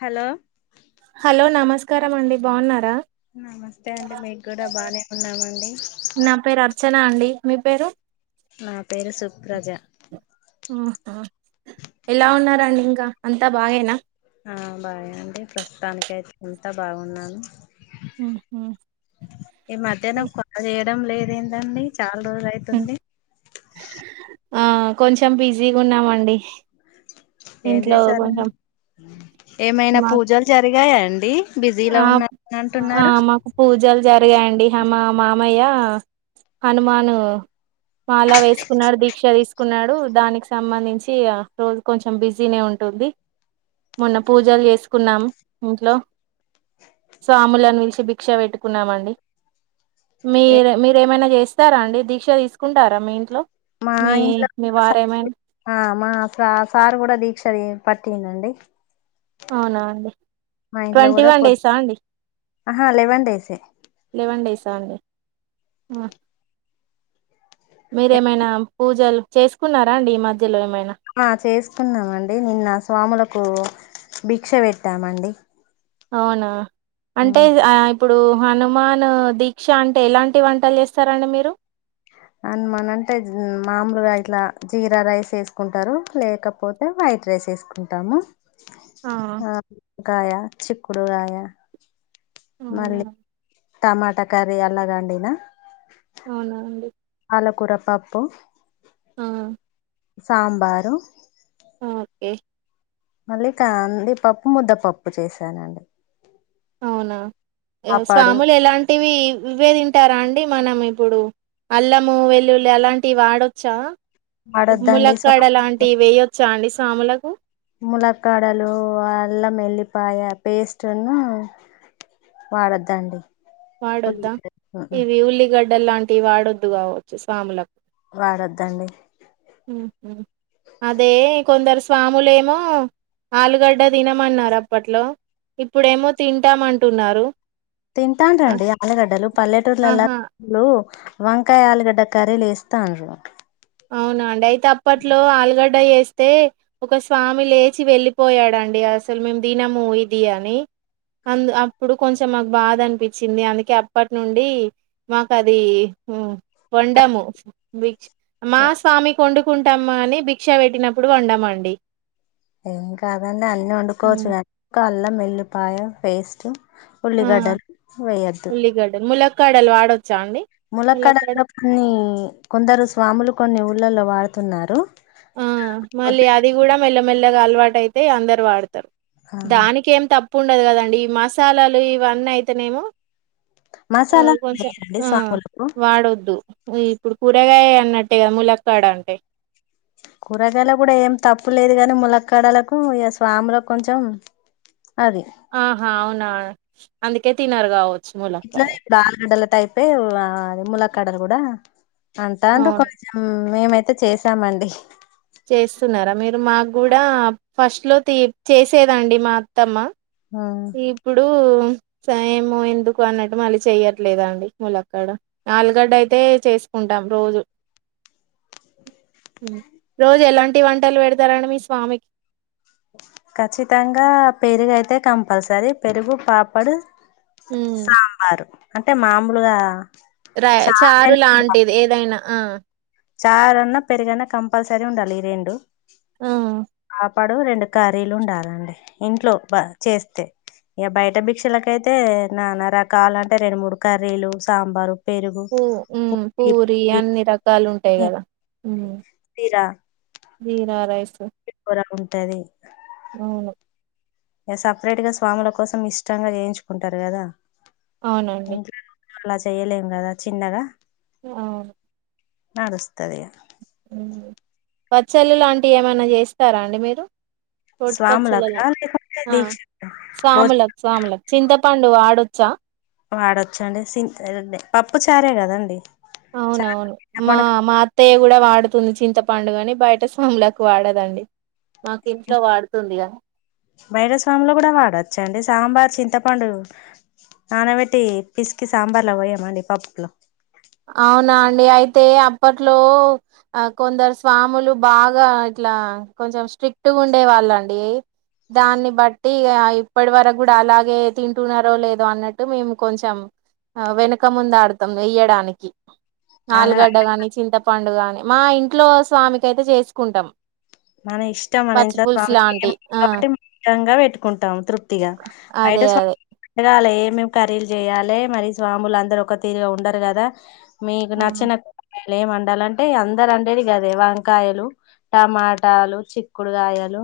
Hello hello నమస్కారం అండి బాగున్నారా నమస్తే అండి మీకు కూడా బానే ఉన్నామండి నా పేరు అర్చన అండి మీ పేరు నా పేరు సుప్రజ ఆహా ఎలా ఉన్నారండి ఇంకా అంతా బాగాేనా ఆ బాగాండి ప్రస్తుతానినికి అయితే అంత బాగున్నాను ఏ మాధ్యన ఇడం లేద ఏంటండి చాలా రోజులు అయితుంది ఆ కొంచెం బిజీగా ఉన్నామండి ఏం ఇంట్లో చేసారడి కొంచెం ఏమైనా మా పూజలు జరిగాయా అండి బిజీలో ఆ ఉన్నారని ఆ అంటున్నారు మాకు పూజలు జరిగాయండి మా మామయ్య హనుమాను మాలా వేసుకున్నాడు దీక్ష తీసుకున్నాడు దానికి సంబంధించి రోజు కొంచెం బిజీనే ఉంటుంది మొన్న పూజలు చేసుకున్నాం ఇంట్లో సాములను విలిచి భిక్షా పెట్టుకున్నామండి మీరు మీరేమైనా చేసి ఇస్తారా అండి దీక్ష తీసుకుంటారా మీ ఇంట్లో మా మీ మీ వారేమం స సార్ కూడా దీక్ష పట్టిందండి అవునా అండి ట్వంటీ కూడా వన్ పొద్దు డేసా అండి ఆహా లెవెన్ డేసే లెవెన్ డేసా అండి మేరే మనా పూజలు చేసుకున్నారా అండి ఈ మధ్యలో ఏమైనా ఆ చేసుకున్నామండి నిన్న స్వాములకు భిక్ష పెట్టామండి అవునా అంటే ఇగ ఆ ఇప్పుడు హనుమాన్ దీక్ష అంటే ఎలాంటి వంటలు చేస్తారండి మీరు అండ్ మన అంటే మామలుగా ఇట్లా జీరా రైస్ వేసుకుంటారు లేకపోతే వైట్ రైస్ వేసుకుంటాము ఆ వంకాయ చిక్కుడు గాయా అవునా మళ్లీ టమాటా కర్రీ అలాగండినా అవునా అండి పాలకూర పప్పు ఆ సాంబారు ఓకే మళ్ళీ కంది పప్పు ముద్ద పప్పు చేశానండి అవునా పాపాడు స్వాములు ఎలాంటివి ఇవే తింటారా అండి అండి మనం ఇప్పుడు అల్లము వెల్లుల్లి అలాంటివి వాడొచ్చా వాడొద్దండి ములక్కాడ స్వాములకు లాంటివి వేయొచ్చా అండి సాములకు ములక్కాడలు అల్లం వెల్లి ఉల్లి పాయ పేస్టును వాడొద్దండి వాడొద్దా ఉల్లిగడ్డ ఇవి ఉల్లిగా వడ్డ లాంటి వాడొద్దు కావచ్చు స్వాములకు వాడొద్దండి హు అదే కొందరు స్వా స్వాములేమో ఆలుగడ్డ తినమన్నారు అప్పట్లో ఇప్పుడేమో తింటామంటున్నారు తి ఆ- తింటారండీ ఆలుగడ్డలు పల్లెటూర్లలో ఆహా అసలు వంకాయ ఆలుగడ్డ కర్రీలు వేస్తారు అవును అండి అయితే తాప్పట్లో ఆలుగడ్ వంట చేస్తే ఒక స్వామి లేచి వెళ్ళిపోయాడండి అసలు మేము తినము ఇది అని అందు అప్పుడు కొంచెం మాకు బాధ అనిపించింది అందుకే అప్పటి నుండి మాకు అది హు వండము బిక్ష మా స్వామి కి వండుకుంటాము అని భిక్షా పెట్టినప్పుడు వంండమండి ఇంకా అవి అన్న అన్ని వండుకోవచ్చు హ్మ్. గా [inaudible] కో అల్లం ఎల్లిపాయ పేస్ట్ ఆ ఉల్లిగడ్డలు వెయ్యొద్దు క్కడల్ వాడొద్దు ములక్కడ [unintelligible] కొన్ని కొందరు స్వాములు కొన్ని లలో వాడుతున్నారు ఆ మళ్ళీ అది కూడా మెల్లమెల్లగా అలవాటు టఅయితే అందరు వాడతారు దానికేం తప్ కుండదు కదండి ఈ మసాలాలు ఇవన్నీ అయితేనేమో మ్మ్ మసాలా కొంచెం వేయండి ఆ స్వాములకు వాడొద్దు ఈ ఇప్పుడు కూరగాయ అన్నట్టే కదా ములక్కడ అంటే కూరగాయల కూడా ఏం తప్పు లేదు గాని ములక్కడలకు ఇ స్వాములకు కొంచెం అది ఆహా అవునా అందుకే తినరుగావు ఇట్లనే దాలు గడ్డల తయిపే అది ములక్కడలు కూడా అంతా అంత అవును కొం మ్మ్ మేమైతే చేసామండి చేస్తున్నారా మీరు మాకూడా ఫస్ట్ లో తీ చేసేదండి మా అత్తమ్మ ఇప్పుడు సేము ఎందుకు అన్నట్టు మళ్ళీ చెయ్యట్లేదు అండి ముళక్కడ ఆలుగడ్డ అయితే చేసుకుంటాం రోజు రోజు ఎలాంటి వంటలు పెడతారండి మీ స్వామికి ఖచ్చితంగా పెరుగు అయితే కంపల్సరీ పెరుగు పాపడు ఉమ్. సాంబారు అంటే మామూలుగా రై చారు లాంటిది ఏదైనా ఆ చారూన్నా పెరుగన్న కంపల్సరీ ఉండాలి ఈ రెండు ఆ, పడు రెండు కర్రీలు ఉండాలండి ఇంట్లో చేస్తే ఇక బయట భిక్షలకయితే నానా రకాల అంటే రెండు మూడు కర్రీలు సాంబారు పెరుగు పూ మ్మ్ పుట్టి పూరి పుట్టి అన్ని రకాలు ఉంటాయి కదా చీరా జీరా రైస్ [unintelligible] ఉంటది అవును సపరేట్ గా స్వాముల కోసం ఇష్టంగా చేయించుకుంటారు కదా అవునండి. ఇంట్లో అలా చేయలేం కదా చిన్నగా అవును నడుస్తాదిగా హ్మ్ పచ్చళ్ళు లాంటివి ఏమైనా చేస్తారా అండి మీరు రోటిపచ్చలన స్వాములకా లేకుంటే ఆ దీక్ష భోజ సాములకు స్వాములకు చింత పండ్ ప్పండు వాడొచ్చా వాడొచ్చి అండి సి పప్పు చారే కదండి, చారు అవునవును మా చింతపండు మా అత్తయ్య కూడా వాడుతుంది, చింత పండుగని బయట స్వాములకు వాడదండి. మాకు ఇంట్లో వాడుతుంది. గా బైట స్వామిలో కూడా వాడచ్చా అండి సాంబార్ చింతపండు నానబెట్టి పిసికి సాంబార్లు అ పోయయామండి పప్పుకు అవునా అండి అయితే అప్పట్లో కొందరు స్వాములు బాగా ఇట్లా కొంచెం స్ట్రిక్ట్గా ఉండే వాళ్ళండి, దాన్ని బట్టి ఇప్పటి వరకు కూడా అలాగే తింటున్నారో లేదో అన్నట్టు మేము కొంచెం వెనక ముంద ఆడుతాం వెయ్యడానికి, ఈ అలా ఆలుగడ్డ గాని, చింతపండు గాని మా ఇంట్లో స్వామికి అయితే చేసుకుంటాం. మన ఇష్టం మన పచ్చి ఇంట్లో పులుసు స్వామి లాంటి ఆ కాబట్టి మంచి గా పెట్టుకుంటాము, తృప్తిగా బయట అదే అదే స్వామికి పెట్టగల మేము కర్రీలు చేయాలే మరి స్వాములు అందరూ ఒక తీరుగా ఉండరు కదా, మీకు ఆ నచ్చినట్టు ఏం వండాలంటే అందరు వండేది కదే వంకాయలు, టమాట వంకాయలు, చిక్కుడుకాయలు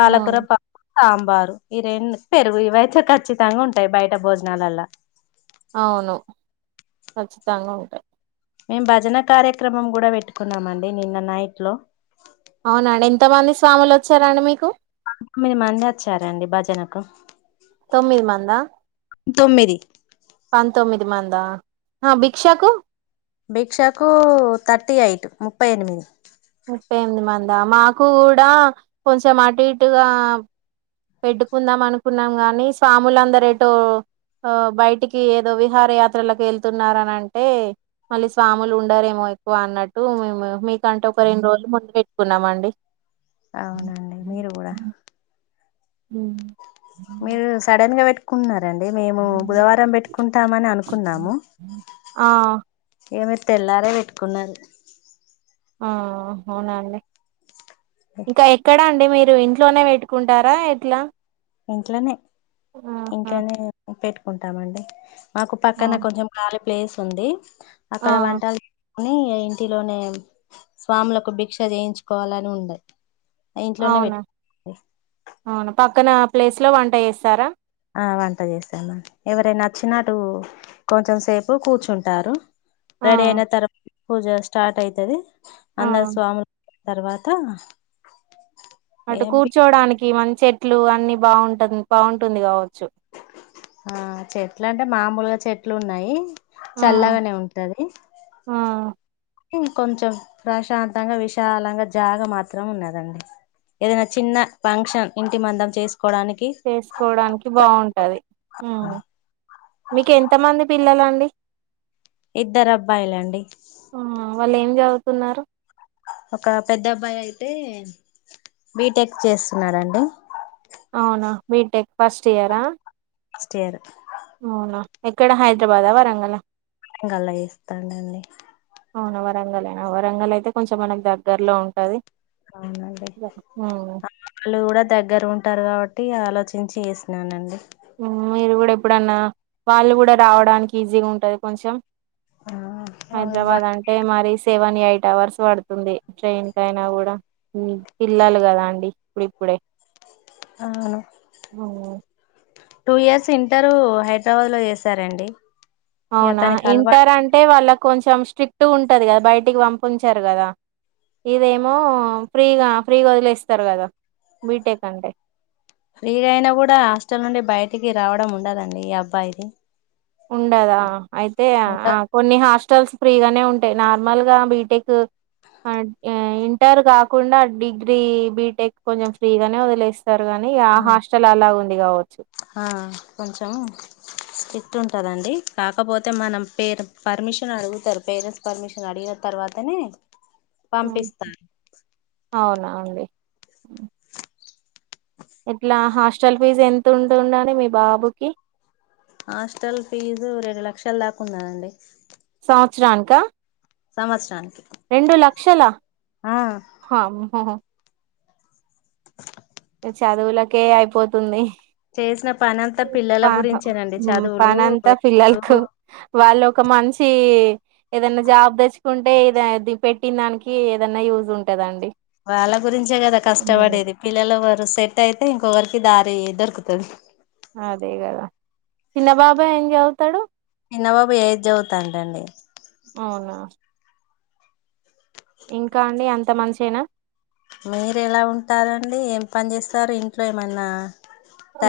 ఆ పప్పు సాంబారు ఈ రెండు పెరుగు ఇవయితే ఖచ్చితంగా ఉంటాయి, బయట భోజనాలల్లా అవును ఖచ్చితంగా ఉంటాయి. మేము భజన కార్యక్రమం కూడా పెట్టుకున్నామండి, నిన్న నైట్ లో అవునండి ఎంతమంది స్వాములు వచ్చారండి, మీకు తోమ్మిది మంది వచ్చారండి, భజనకు తొమ్మిది మందా తొమ్మిది పంతొమ్మిది. మందా ఆ భిక్షకు భిక్ష కు థర్టీ ఎయిట్ ముప్పై ఎనిమిది ముప్పై ఎనిమిది మందా మాకు కూడా కొంచెం అటు ఇటుగా, పెట్టుకుందాం అనుకున్నాం ని స్వాములుందర ఏటో బయటికి ఏదో విహారయాత్రలకు వెళ్తున్నారని, అంటే మళ్ళీ స్వాములు ఉండరేమో ఎక్కువ అన్నట్టు మేము మీకంటే ఒక రెండు రోజులు ముందు పెట్టుకున్నాము అండి, అవునండి మీరు కూడా మీరు సడన్గా పేట్ ఉన్నా డి మేము బుధవారం పెట్టుకుంటామని అనుకున్నాము. ఆ ఏ తెల్లారే పెట్టుకున్నారు. ఆ అవునాండి ఇంకా ఎక్కడా అండి మీరు మీరు ఇంట్లోనే పెట్టుకుంటారా, ఎట్లా ఇంట్లోనే ఆహా ఇంట్లోనే పెట్టు పెట్టుకుంటామండీ, మాకు పక్కన అవును కొంచెం కాలి ప్లేస్ ఉంది ఆ అక్కడ వంటలు కాని ఇంటిలోనే స్వాములకు భిక్ష చేయించుకోవాలని ఉండే ఇంట్లోనే అవునా పెట్టుకు అవునా ప పక్కన ప్లేస్ లో వంట చేస్తారా ఆ వంట చేసా మ ఎవరైనా నచ్చినటు కొంచెం సేపు కూర్చుంటారు ఆ రెడీ అయినా తర పూజ స్టార్ట్ అయితది ఆ అందరూ స్వాములు తర్వాత అటు ఏం కూర్చోవడానికి మంచి చె ఇట్లు అన్ని బాగుంట బాగుంటుంది కావచ్చు ఆ చెట్లు అంటే మామూలుగా చెట్లు ఉన్నాయి ఆ చల్లగానే ఉంటది ఆ ం కొంచెం ప్రశాంతంగా విశాలంగా జాగ మాత్రం ఉన్నదండి ఏదైనా చిన్న ఫంక్షన్ ఇంటి మందం చేసుకు చేసుకోడానికి బాగుంటది మీక ఎంత మంది పిల్లలు అంటే డీ ఇద్దరు అబ్బాయిలండి ఆ వాళ్ళు ఏం చదువుతున్నారు ఒక పెద్ద అబ్బాయి అయితే బిటెక్ చేస్తున్నారంండి అవునా బీటెక్ ఫస్ట్ ఇయరా ఫస్ట్ ఇయర్ అవునా ఎక్కడ హైదరాబాదా వరంగల్ ఆ ఇం గలా ఇస్తానండి అవునా వరంగలనా వరంగల్ అయితే కొంచెం మనకు దగ్గరలో ఉంటది అవునండి ఉమ్. వాళ్లుు కూడా దగ్గర ఉంట అంటారు కాబట్టి ఆలోచించి చేసినానండి మీరు కూడా ఎప్పుడన్న వాళ్ళు కూడా రావడానికి ఈజీగా ఉంటది కొంచెం ఆ ఆ, హైదరాబాద్ వా- అంటే మరి సెవెన్ ఎయిట్ అవర్స్ పడుతుంది ట్రైన్ కయినా కూడా పిల్లలు కదా అండి ఇప్పుప్పుడే ఆ అవున టూ ఇయర్స్ ఇంటర్ హైదరాబాద్ లో చేసారంండి అవునా ఇంటర్ అంటే వాళ్ళ కొంచెం స్ట్రిక్ట్ ఉంటుంది కదా బయటికి పంపించారు కదా ఇదేమో ఫ్రీగా ఫ్రీగా వదిలేస్తారు కదా బీటెక్ అంటే ఫ్రీగా అయినా కూడా హాస్టల్ నుండి బయటికి రావడం ఉండదండి అబ్బాయిది ఉండదా అయితే ఆ ఉండదు కొన్ని హాస్టల్స్ ఫ్రీగానే ఉంటాయి నార్మల్గా బీటెక్ ఇంటర్ కాకుండా డిగ్రీ బీటెక్ కొంచెం ఫ్రీగానే వదిలేస్త సారు కాని ఆ హాస్టల్ అలా ఉంది కావచ్చు ఆ, కొంచెం స్ట్రిక్ట్ ఉంటదండి కాకపోతే మనం పేరు పర్మిషన్ అడుగుతారు పేరెంట్స్ పర్మిషన్ అడిగిన తర్వాతనే ఉమ్. పంపిస్తారు అవునా అండి ఉ ఇట్లా హాస్టల్ ఫీజు ఎంత ఉంటుంది అండి మీ బాబుకి హాస్టల్ ఫీజు రెండు లక్షల దాకా ఉన్నదండి సంవత్సరానిక సంవత్సరానికి రెండు లక్షల ఆ హమ్మో చదువులకే అయిపోతుంది చేసిన పని అంతా పిల్లల పా గురించేనండి ఉ చదువులు పని అంత ఎప్పుడు ఫిల్లలకు వాళ్లు ఒక మంచి ఏదైనా జాబ్ తెచ్చుకుంటే ఇది పెట్టిన దానికి ఏదనా యూజ్ ఉంటాదండి వాళ్ళ గురించే కదా కష్టపడేది పిల్లల వరు సెట్ అయితే ఇంకొకరికి దారి దొరుకుతది అదే కదా చిన్నబాబా ఏం చదువుతాడు చిన్నబాబు ఏ చదువుతాంటండి అవునా ఇంకా అండి ఎంత మంచేనా మీరు ఎలా ఉంటారండి ఏం పని చేస్తారు ఇంట్లో ఏమన్న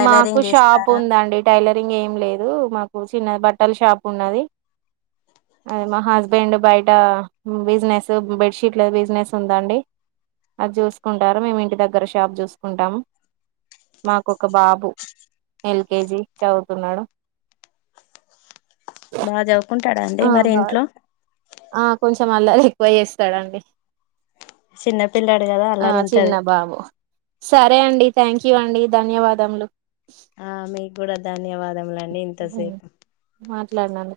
మాకు షాప్ ఉందండి టైలరింగ్ ఏం లేదు మాకు స్ చిన్నది బట్టల షాప్ ఉన్నది అది మా హస్బెండ్ బయట బిజినెస్ బెడ్ షీట్ల బిజినెస్ ఉందండి అది చూసుకుంటారు మేము ఇంటి దగ్గర షాప్ చూసుకుంటాము మాకు ఒక బాబు ఎల్కేజీ చదువుతున్నాడు బాగా చవుకుంటాడాండి ఆ మరి బాయ్ ఇంట్లో కొంచెం అల్లరి ఎక్కువ చేస్తాడు అండి చిన్నపిల్లాడు కదా ఆ అల్లరి చిన్న ఉంటది బాబు సరే అండి థంక్ యూ అండి ధన్యవాదములు ఆ మీకు కూడా ధన్యవాదములండి ఇంతసేపు లార్నన్